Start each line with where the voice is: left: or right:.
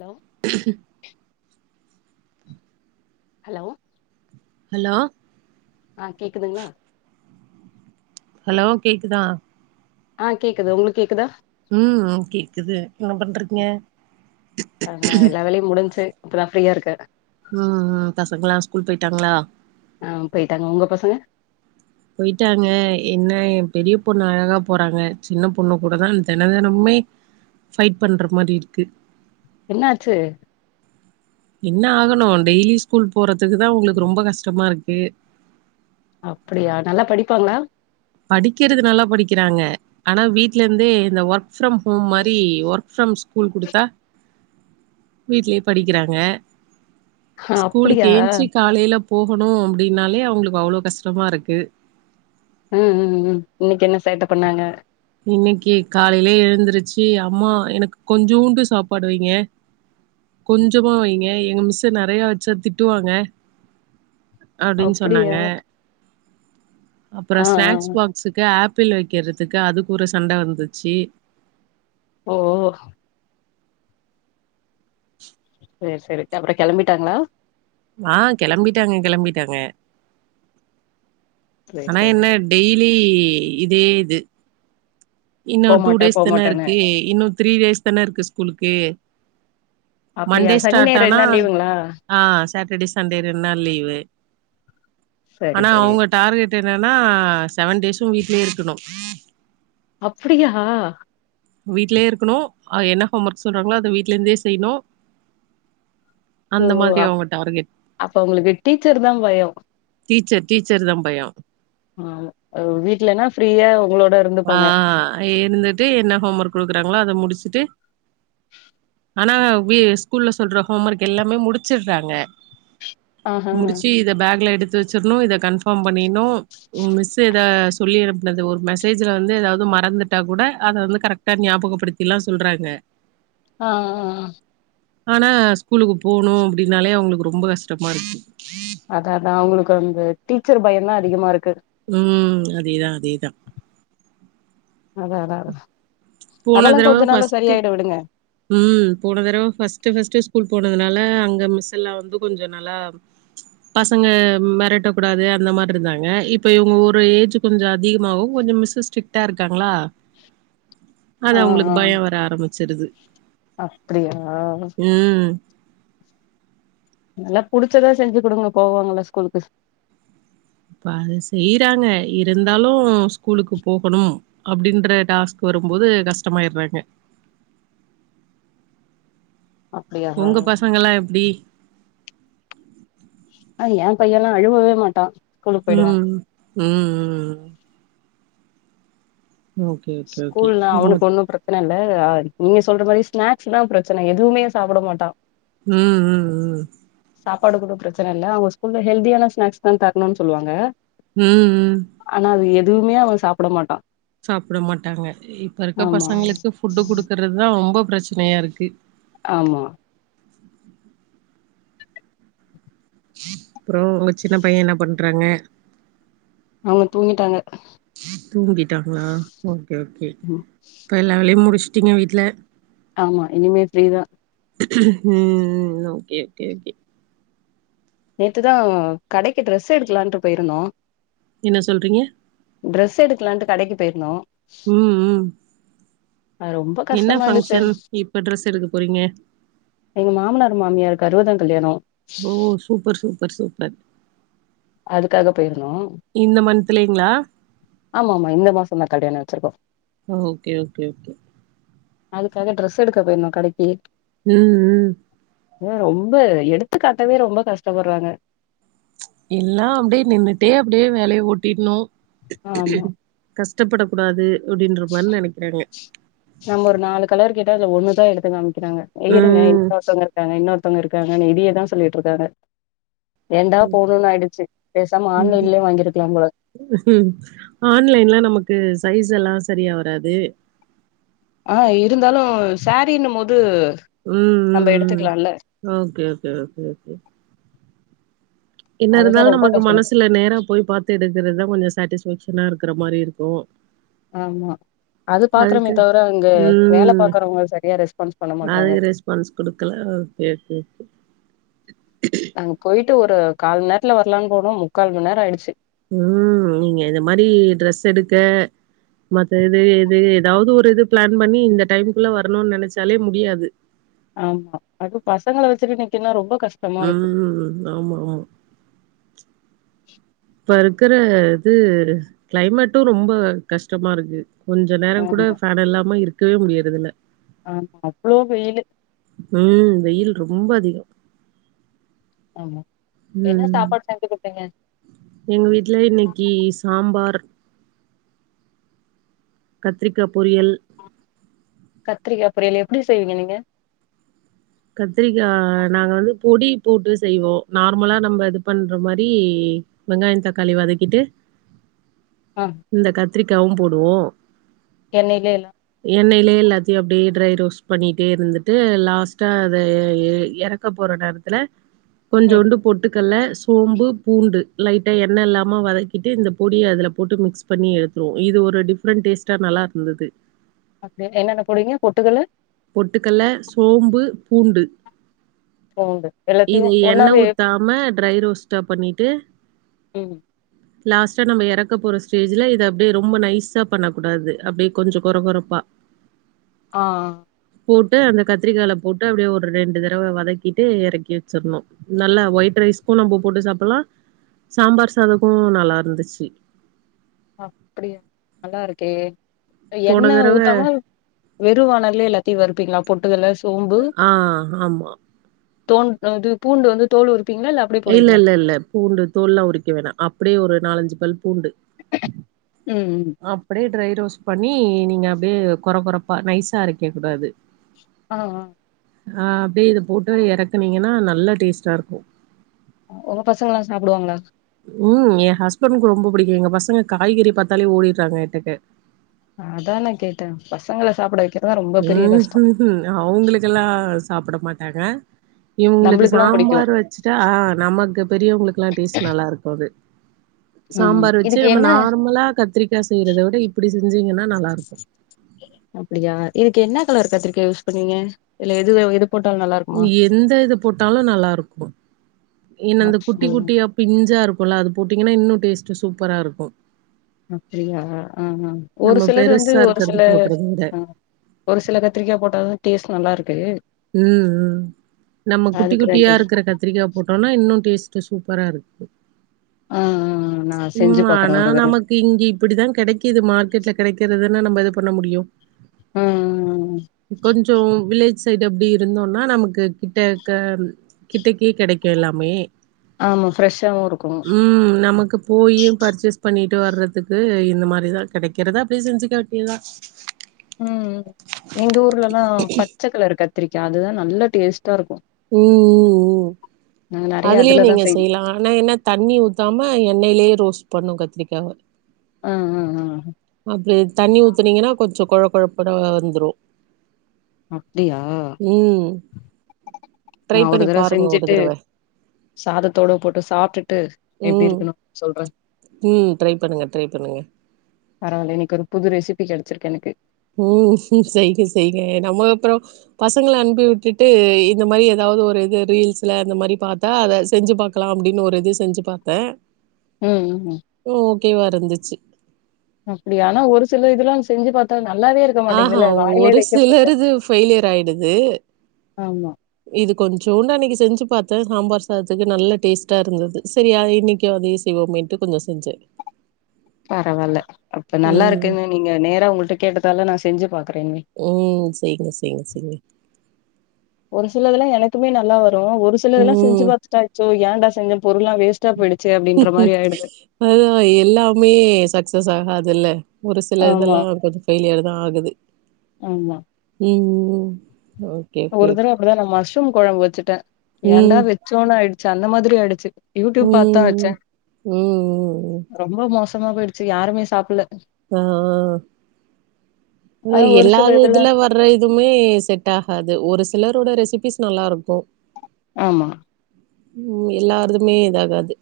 left: Hello hello
right: hello
left: ஆ கேக்குதுங்ளா
right: hello கேக்குதா
left: ஆ கேக்குது உங்ளுக்கு கேக்குதா
right: ம் கேக்குது என்ன பண்றீங்க
left: ஆ ஹா எல்லா வேலையு முடிஞ்சு இப்ப தா ஃப்ரீயாருக்க
right: ம் ம் பசங்கலா ஸ்கூல் போயிட்டாங்ளா
left: ஆ பேய்டாங்க உங்க பசங்க
right: போய்ட்டாங்க என்ன ஏன் பெரிய பொண்ணு அழகா போறாங்க சின்ன பொண்ணு கூடதா தென தெனமுமே ஃபைட் பண்ற மாரிருக்கு
left: என்னாச்சு
right: என்ன ஆகணு டெய்லி ஸ்கூல் போறத்துக்கு தா அவுங்களுக்கு ரொம்ப கஷ்டமாருக்கு
left: அப்டியா நல்லா படிப்பாங்ளா
right: படிக்கறது நல்லா படிக்றாங்க ஆனா வீட்லேருந்தே இந்த ஒர்க் ஃப்ரம் ஹோம் மாரி ஒ ஃப்ரம் ஸ்கூல் குடுத்தா வீட்லே படிக்றாங்க
left: ஆ, அப்படியா
right: ஸ்கூலுக்கு என்ச்சு காலேல போகுணு அப்டின்னாலே அவங்களுக்கு அவ்ளோ கஷ்டமாருக்கு
left: ம் ம் ம் இன்னைக்கு என்ன சேட்ட பண்ணாங்க
right: இன்னைக்கு காலைல எந்துருச்சு அம்மா எனக்கு கொஞ்சோண்டு சாப்பாடு வைங்க கொஞ்சமா வைங்க எங்க மிஸ்ஸு நெறைய வச்சா திட்டுவாங்க அப்டின்
left: அப்படியா
right: சொன்னாங்க அப்புற
left: ஆ ஆ
right: ஸ்நாக்ஸ் பாக்ஸுக்கு ஆப் பில் வைக்கறதுக்கு அது ஒரு சண்ட வந்துச்சு
left: ஓ ஒ செரி செரி அப்ற கெளம்பிட்டாங்ளா
right: ஆ கெளம்பிட்டாங்க கெளம்பிட்டாங்க
left: சரி
right: ஆனா
left: சரி
right: என்ன டெய்லி இதே இது இன்னு டூ
left: போமாட்டே
right: டேஸ்
left: போமாட்டேன்னு
right: தானருக்கு இன்னு த்ரீ டேஸ் தானருக்கு ஸ்கூலு ம்
left: அப்படியா
right: மண்டே
left: சனி ஞாயிறு ரெண்டு
right: ஸ்டார்ட்டானா
left: நாள் லீவுங்களா
right: ஆ சாட்டர்டே சண்டே ரெண்டு நாள் லீவு
left: சரி
right: ஆனா
left: சரி
right: அவங்க டார்கெட் என்னன்னா செவன் டேஸும் வீட்லயே இருக்கணும்
left: அப்படியா
right: வீட்லே இருக்கணும் என்ன ஹோம் ஒர்க் சொல்றாங்களோ அதை வீட்ல இருந்தே செய்யணும்
left: ஓ அப் அப்ப உங்களுக்கு டீச்சர் தான் பயம்
right: டீச்சர் டீச்சர் தான் பயம்
left: ஆஹ் வீட்லனா ஃப்ரீயா உங்களோட இருந்துப்பாங்க
right: ஆஹ் இருந்துட்டு என்ன ஹோம் ஒர்க் கொடுக்குறாங்களோ அதை முடிச்சுட்டு ஆனா வீ ஸ்கூல்ல சொல்ற ஹோம் ஒர்க் எல்லாமே முடி ச்சுடுறாங்க
left: ஆஹ
right: முடிச்சு இத பேக்ல எடுத்து வச்சிடணும் இதை கன்ஃபார்ம் பண்ணிடணும் மிஸ் ஏதா சொல்லி இருந்து ஒரு மெ ஸஜுல வந்து ஏதாவது மறந்துட்டா கூட அதை வந்து கரெக்டா ஞாபகப்படுத்திலாம் சொல்றாங்க
left: ஆஹ் ஆஹ்
right: ஆனா ஸ்கூலுக்கு போனும் அப்படின்னாலே அவங்களுக்கு ரொம்ப கஷ்டமா இருக்கு
left: அதாதான் அவங்களுக்கு வந்து டீச்சர் பயம் தான் அதிகமா இருக்கு
right: உம் அதேதான் அதேதான்
left: அதாதான் அதெல்லாம் கொஞ்ச நாள்ள சரியாயிடு விடுங்க
right: உம் போன தரவ ஃபஸ்ட் ஃபஸ்டு ஸ்கூல் போனதுனால அங்க மிஸ்லாம் வந்து கொஞ்சம் நல்லா பசங்க மிரட்ட கூடாது அந்த மாதிரி இருந்தாங்க இப்ப இவங்க ஒரு ஏஜ் கொஞ்சம் அதிகமாகும் கொஞ்சம் மிஸு ஸ்ட்ரிக்டா இருக்காங்களா அதான் அவங்களுக்கு பயம் வர ஆரம்பிச்சு சரிது
left: அப்படியா
right: ம்.
left: நல்லா புடிச்சதான் செஞ்சு கொடுங்க போவாங்களா ஸ்கூலுக்கு
right: இப்ப அது செய்யறாங்க இருந்தாலும் ஸ்கூலுக்கு போகணும் அப்படின்ற டாஸ்க் வரும்போது கஷ்டமாயடுறாங்க
left: அப்டியா
right: உங்க பசங்கலாம் எப்டி
left: அஹ் என் பையன்லாம் அழுவவே மாட்டான்
right: உம் உம் உம் ஓகே, ஓகே.
left: ஸ்கூல்
right: ம்,
left: அவனுக்கு
right: ம்,
left: ஒன்னும் பிரச்சனை நல்ல ஆர் நீங்க சொல்ற மாரி ஸ்நேக்ஸ் தா பிரச்சன எதுவுமே சாப்புட மாட்டா
right: உம் உம் உம்
left: சாப்பாடு கூட பிரச்சன இல்ல அவங்க ஸ்கூல்ல ஹெல்தியான ஸ்னேக்ஸ் தா தரணுன் சொல்லுவாங்க
right: உம் உம்
left: தூமே அவ சாப்டமாட்டா
right: சாப்டமாட்டாங்க இப்பருக்க பசங்களுக்கு ஃபுட்டு குடுக்கறது தா ரொம்ப ப்ரச்னையாருக்கு
left: ஆமா
right: [inaudible] அப்றோ உங்க சின்ன பைய என்ன பண்றாங்க
left: அவங்க தூங்கிட்டாங்க
right: தூங்கிகிட்டாங்களா ஓகே ஓகே இப்ப எல்லா வேலையூ முடிச் டீங்க வீட்ல
left: ஆமா இனிமே ஃப்ரீதா
right: ம் நோகே ஓகே ஓகே
left: நேத்துதா கடைக்கு ட்ரெஸ் எடுக்கலான்ட்டு போயிருந்தோ
right: என்ன சொல்றீங்க
left: ட்ரெஸ் எடுக்கலான்ட்டு கடைக்கு போயிருந்தோ
right: உம் உம்
left: அது ரொம்ப கஷ்டமாயிடுச்சே
right: ட்ரெஸ் எடுக்க போறீங்க
left: எங்க மாமனார் மாமியார்க் அறுவதாங் கல்யாணோ
right: ஓ சூப்பர் சூப் பர் சூப்பர்
left: அதுக்காக போயிர்ந்தோ
right: இந்த மந்த்லேங்களா
left: ஆமாமா இந்த மாசோந்தா கல்யாண செர்போ
right: ஓ ஓகே ஓகே ஓகே
left: அதுக்காக ட்ரெஸ் எடுக்க போயிருந்தோ கடைக்கி
right: ம் ம்
left: தோ ரொம்ப எடுத்துக் காட்டவே ரொம்ப கஷ்டப்படுறாங்க
right: எல்லா அப்டே நின்னுட்டே அப்டே வேலய ஓட்டிட்ணூ
left: ஆமா
right: கஸ் டப்படக்கூடாது
left: நம்ம ஒரு நாலு கலர் கேட் த ஒன்னு தா எடுத்தே நான் ங்க இருங்க
right: ம்
left: இன்னொருத்தங்க இருக்காங்க இன்னொருத் ஒருத்தவங்க இருக்காங்கன்னு இதியே தா சொல்லிட்ருக்காங்க ஏன்டா போணோன் ஆயிடுச்சு பேசாம ஆன்லைன்லயே வாங்கிருக்கலாம் போல
right: சைஸெல்லா சரியா வராது
left: ஆ இருந்தாலு சரீன்னும் போது
right: ம்
left: நம்ம
right: ம் ம்
left: எடுத்துக்கலால்ல
right: ஆ கேக்குது கேக்குது என்ன
left: அதுதா
right: இருந்தாலு
left: ரொம்ப
right: நமக்கு
left: கஷ்டமாச்சு
right: மனசுல நேரா போய் பாத்து எடுக்கிறதுதா கொஞ்ச சேட்டிஸ்ஃபேக்ஷன் நல்லா இருக்கிற மாரி இருக்கு
left: ஆமா அது பாக்றமே
right: அதுக்கு
left: தவர அங்க வேல
right: ம்
left: பாக்குறவங்க சரியா ரெஸ்பான்ஸ் பண்ண மாட்றாங்க
right: அதுக்கு ரெஸ்பான்ஸ் குடுக்கல ஓகே ஓகே
left: அங்க பொயிட் ட்டு ஒரு கால்மண் நேரத்ல வரலானு போணோ முக்கால் மண்ணேர ஆயிடுச்சு
right: உம் நீங்க இந்த மாரி ட்ரெஸ் எடுக்க மத்த இது இது எதாவது ஒரு இது பிளான் பண்ணி இந்த டைம்குள்ள வரணுன் நெனச்சாலே முடியாது
left: ஆமா அது பசங்கள வச்சுட்டு நிக்குன்னா ரொம்ப கஷ்டமா இருக்கு
right: உம் ஆமா ஆமா
left: [inaudible]
right: இப்ப இருக்குற இது கிளைமேட்டு ரொம்ப கஷ்டமா இருக்கு கொஞ்ச நேரொ கூட ஃபேனில்லாம இருக் கவே முடியறதுல்ல
left: ஆ அவ்ளோ வெயிலு
right: ம் வெயில் ரொம்ப அதிகொ
left: ஆமா என்ன சாப்பாடு செஞ்சி குடுத்திங்க
right: எங்க வீட்ல இன்னைக்கி சாம்பார் கத்ரிக்கா பொரியல்
left: கத்ரிக்கா பொரியல் எப்டி செய்விங்க நீங்க
right: கத்ரிக்கா நாங்க வந்து பொடி போட்டு செய்வோ நார்மலா நம்ம இது பண்ற மாரி வெங்காயொ தக்காளி வதக்கிட்டு
left: ஆ
right: இந்த கத் த்ரிக்காவு போடுவோ
left: எண்ணைலே எல்லா
right: எண்ணைலே எல்லாத்தயு அப்டீ ட்ரை ரோஸ்ட் பண்ணிட்டே இருந்துட்டு லாஸ்ட் டா அத எ எ எறக்க போற நேரத்துல
left: ம்
right: கொஞ்சோண்டு போட்டு கல்ல சோம்பு பூண்டு லைட்டா எண்ண இல்லாம வதக்கிட்டு இந்த பொடிய அதுல போட்டு மிக்ஸ் பண்ணி எடுத்தோனா இது ஒரு டிஃப்ரெண்ட் டேஸ்ட்டா நல்லா இருந்தது
left: அப்டியா என்னென்ன போடுவிங்க பொட்டுக்கல்ல
right: பொட்டுக்கல்ல சோம்பு பூண்டு
left: பூண்டு எல்லாத்தையு
right: இத எண்ண
left: ஒன்னாவே
right: ஊத்தாம ட்ரை ரோஸ்டா பண்ணிட்டு
left: ம்
right: லாஸ்ட்டா நம்ம எறக்கப் போற ஸ்டேஜ்ல இத அப்டியே ரொம்ப நைஸா பண்ண கூடாது அப்டியே கொஞ்ச கொற கொறப்பா
left: ஆஹ்
right: போட்டு அந்த கத்ரிக்கால போட்டு அப்டியே ஒரு ரெண்டு தடவை வதக்கிட்டு எறக்கி வச்சிர்ணு நல்லா ஒயிட் ரைஸ்க்கு நம்ம போட்டு சாப்புட்லா சாம்பார் சாதக்கு நல்லா இருந்துச்சு
left: அப்டியா நல்லாருக்கே
right: போன
left: எண்ண
right: தடவ
left: ஊத்தம வெறு வானல்லேல டீ வறுப்பிங்ளா பொட்டுக்கல
right: ஆஹ்ஹ ஆமா
left: தோண்றது பூண்டு வந்து தோல் உரி
right: இல்ல- லல்- லல்- ல பூண்டு தோல்லா உரிக்க வேண்டா அப்டியே ஒரு நாலஞ்சு பல் பூண்டு
left: ம் ம்
right: அப்டியே ட்ரய் ரோஸ்ட் பண்ணி நீங்க அப்டியே கொற கொறப்பா நைசா அரைக்க கூடாது
left: ஆஹ் ஆஹ்
right: ஆம் ப்டியே இத போட்டு இறக்குனீங்கன்னா நல் நல்ல டேஸ்ட்டா இருக்கு
left: உங்க பசங்கல்லாம் சாப்பிடுவாங்களா
right: உம் என் ஹஸ்பண்ட்க்கு ரொம்ப பிடிக்கு எங்க பசங்க காய்கறிய பார்த்தாலே ஓடிடுறாங்க எட்டக்க
left: அதான கேட்டேன் பசங்களை சாப்பிட வெக்
right: ம்ஹு ஹு ஹும் அவங்களுக்கெல்லா சாப்பிட மாட் ஆக இவங்களுக்கு
left: நம்பளுக்கெல்லா புடிக்கு
right: சாம்பார் வச்சுட்டா நமக்கு பெரியவங்களுக்குல்லாம் டேஸ்ட் நல்லா இருக்கு அது
left: ம்
right: சாம்பார் வச்சு
left: இதுக்கு
right: நம்ம
left: என்ன
right: நார்மலா கத்திரிக்கா செய்யறதை விட இப்டி செஞ்சீங்கன்னா நல்லா இருக்கு
left: அப்டியா இதுக்கு என்னா கலர் கத்திரிக்கா யூஸ் பண்ணுவீங்க இல்ல எதுவே இது
right: இ எந்த இத போட்டாலும் நல்லா இருக்கு ஏன்ன அந்த குட்டி
left: அப்டியா
right: குட்டியா பிஞ்சா இருக்கும்ல்ல அது போட்டீங்கன்னா இன்னு டேஸ்ட்டு சூப்பரா இருக்கு
left: அப்படியா ஆஹ்ஹ ஒரு
right: நம்ம
left: சிலது வந்து
right: பெருசா
left: ஒரு
right: இருக்கறது
left: சில
right: போட்றத விட
left: ஆஹ் ஒரு சில கத்திரிக்கா போட்டாதான் டேஸ்ட் நல்லா இருக்கு
right: உம் உம் நம்ம குட்டி
left: அதுக்குதா
right: குட்டியா
left: கேட்டே
right: இருக்கற கத்திரிக்கா போட்டோன்னா இன்னு டேஸ்ட் சூப்பரா இருக்குது
left: ஆ ஆ நா செஞ்சு
right: உம்
left: பாக்குறே
right: ஆனா
left: ஒரு தடவ
right: நமக்கு இங்க இப்பிடிதான் கிடைக்குது மார்க்கெட்ல கிடைக்கிறது ன்ன நம்ம எது பண்ண முடியு
left: ஆ ஆ
right: கொஞ்சு வில்லேஜ் சைட் அப்படி இருந்தோம்னா நமக்கு கிட்டக்க கிட்டக்கே கிடைக்கு எல்லாமே
left: ஆமா ஃப்ரெஷ்ஷாவு இருக்கு
right: உம் நமக்கு போயி பர்ச்சேஸ் பண்ணிட் ட்டு வர்றதுக்கு இந்த மாரிதான் கிடைக்கறத அப்படியே செஞ்சுக்க வேட்டியதான்
left: உம்ம் எங்க ஊர்ல்லதா பச்சைக்கலர் கத் தரிக்கா அதுதான் நல்ல டேஸ்ட்
right: உம் உம் உம்
left: நாங்க நெறைய
right: அதுலயே
left: அதுலதா
right: நீங்க
left: செய்வோ
right: செய்யலாம் ஆனா என்ன தண்ணி ஊத்தாம எண்ணெய்லயே ரோஸ்ட் பண்ணு கத்திரிக்காவ
left: ஆ ஆ ஆ ஆ
right: ப்படி தண்ணி ஊத்துனீங்கன்னா கொஞ்ச கொழ கொழப்பட வந்துரு
left: அப்டியா
right: ம்
left: நா
right: ட்ரை
left: ஒரு
right: பண்ணி
left: தரவ
right: பாருங்க ஒரு
left: செஞ்சுட்டு
right: தடவ
left: சாதத்தோட போட்டு சாப்ட்டுட்டு எப்டி
right: ம்
left: இருக்குணு சொல்றே
right: ம் ட்ரை பண்ணுங்க ட்ரை பண்ணுங்க
left: பரவால்ல இன்னைக்கு ஒரு புது ரெசிப்பி கெடச்சிருக்கு எனக்கு
right: உம் சைங்க சைங்க நம்மோப் அப்ரோ பசங்களா அனுப்பி உட்டுட்டு இந்த மாரி ஏதாவது ஒரு இது ரீல்ஸ்ல இந்த மாரி பாத்தா அத செஞ்சு பாக்கலா அப்டின்னு ஒரு இது செஞ்சி பாத்த
left: ம் உம்
right: கேவா இருந்துச்சி
left: அப்டி ஆனா ஒரு சில இதெல்லா செஞ்சி பாத்தான
right: ஆஹா ஒரு சிலர் இது பையிலியர் ஆயிடுது
left: ஆமா
right: இது கொஞ்சோண்டா அன்னைக்கு செஞ்சிப் பாத்த சாம்பார் சாதத்துக்கு நல்ல டேஸ்ட்டா இருந்தது சரியா இன்னைகே அதையே செய்வோமேன்டு கொஞ்ச செஞ்ச
left: பரவால்ல அப்ப நல்லா இருக்கன்னு நீங்க நேரா உங்கள்ட்ட கேட்டதால நா ஸ் டெஞ்சிபா
right: உம் செய்ங்க செய்ங்க செய்ங்க
left: ஒரு சிலதெல்லா எனக்குமே நல்லா வரு ரோ ஒருசிலதுல்லா செஞ்சி
right: ம்
left: பாத்டாய் ஆக்சோய் ஏண்டா செஞ்சோ பொருள்ளா வேஸ்டா போயிடு
right: அதா எல்லாமே சக்சஸ் ஆகா துல்ல ஒரு சில இதெல்லா கொஞ்ச ஃபெயிலியர் நா ஆகுது
left: ஆம்மா
right: ம் உ
left: ஒரு தட அப்டிதா நா மஷ்ரும் கொழம்பு வச்சுட்ட ஏன்டா வச்சோனா ஆயிடு சந்த மாதிரி ஆயிடுச்சி
right: நியூ நியூ
left: தம்மா போயிடுச்சி யாருமே சாப்பல்ல
right: அ ஆ
left: ஆனா ஒரு
right: எல்லா
left: சில
right: இதுல வர்ற இதுவுமே செட்டாகாது த ஒரு சிலரோட ரெசிபிஸ் நல்லாருக்கு
left: ஆமா
right: உம் எல்லார்துமே இதாகாது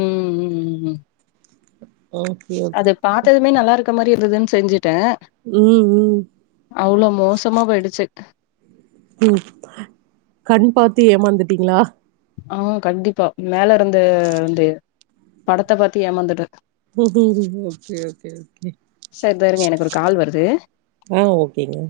left: ம் ம் ம்
right: ஓகே
left: அது
right: ஓகே
left: பாத்ததுமே நல்லாருக் இருக்க மாறி இருந்ததேன் செஞ்சே ட
right: ம் ம்
left: அவ்ளோ மோசமா போயிடுச்சு
right: உம் கண் பாத்து ஏமாந்துடீங்ளா
left: ஆவ் கண்டிப்பா மேல இருந்து வந்து படத்த பாத்து ஏமாந்துட்ட
right: ஓகே ஓகே ஓகே
left: சரி தா இருங்க எனக்கு ஒரு கால் வருது
right: ஆ ஓகேங்க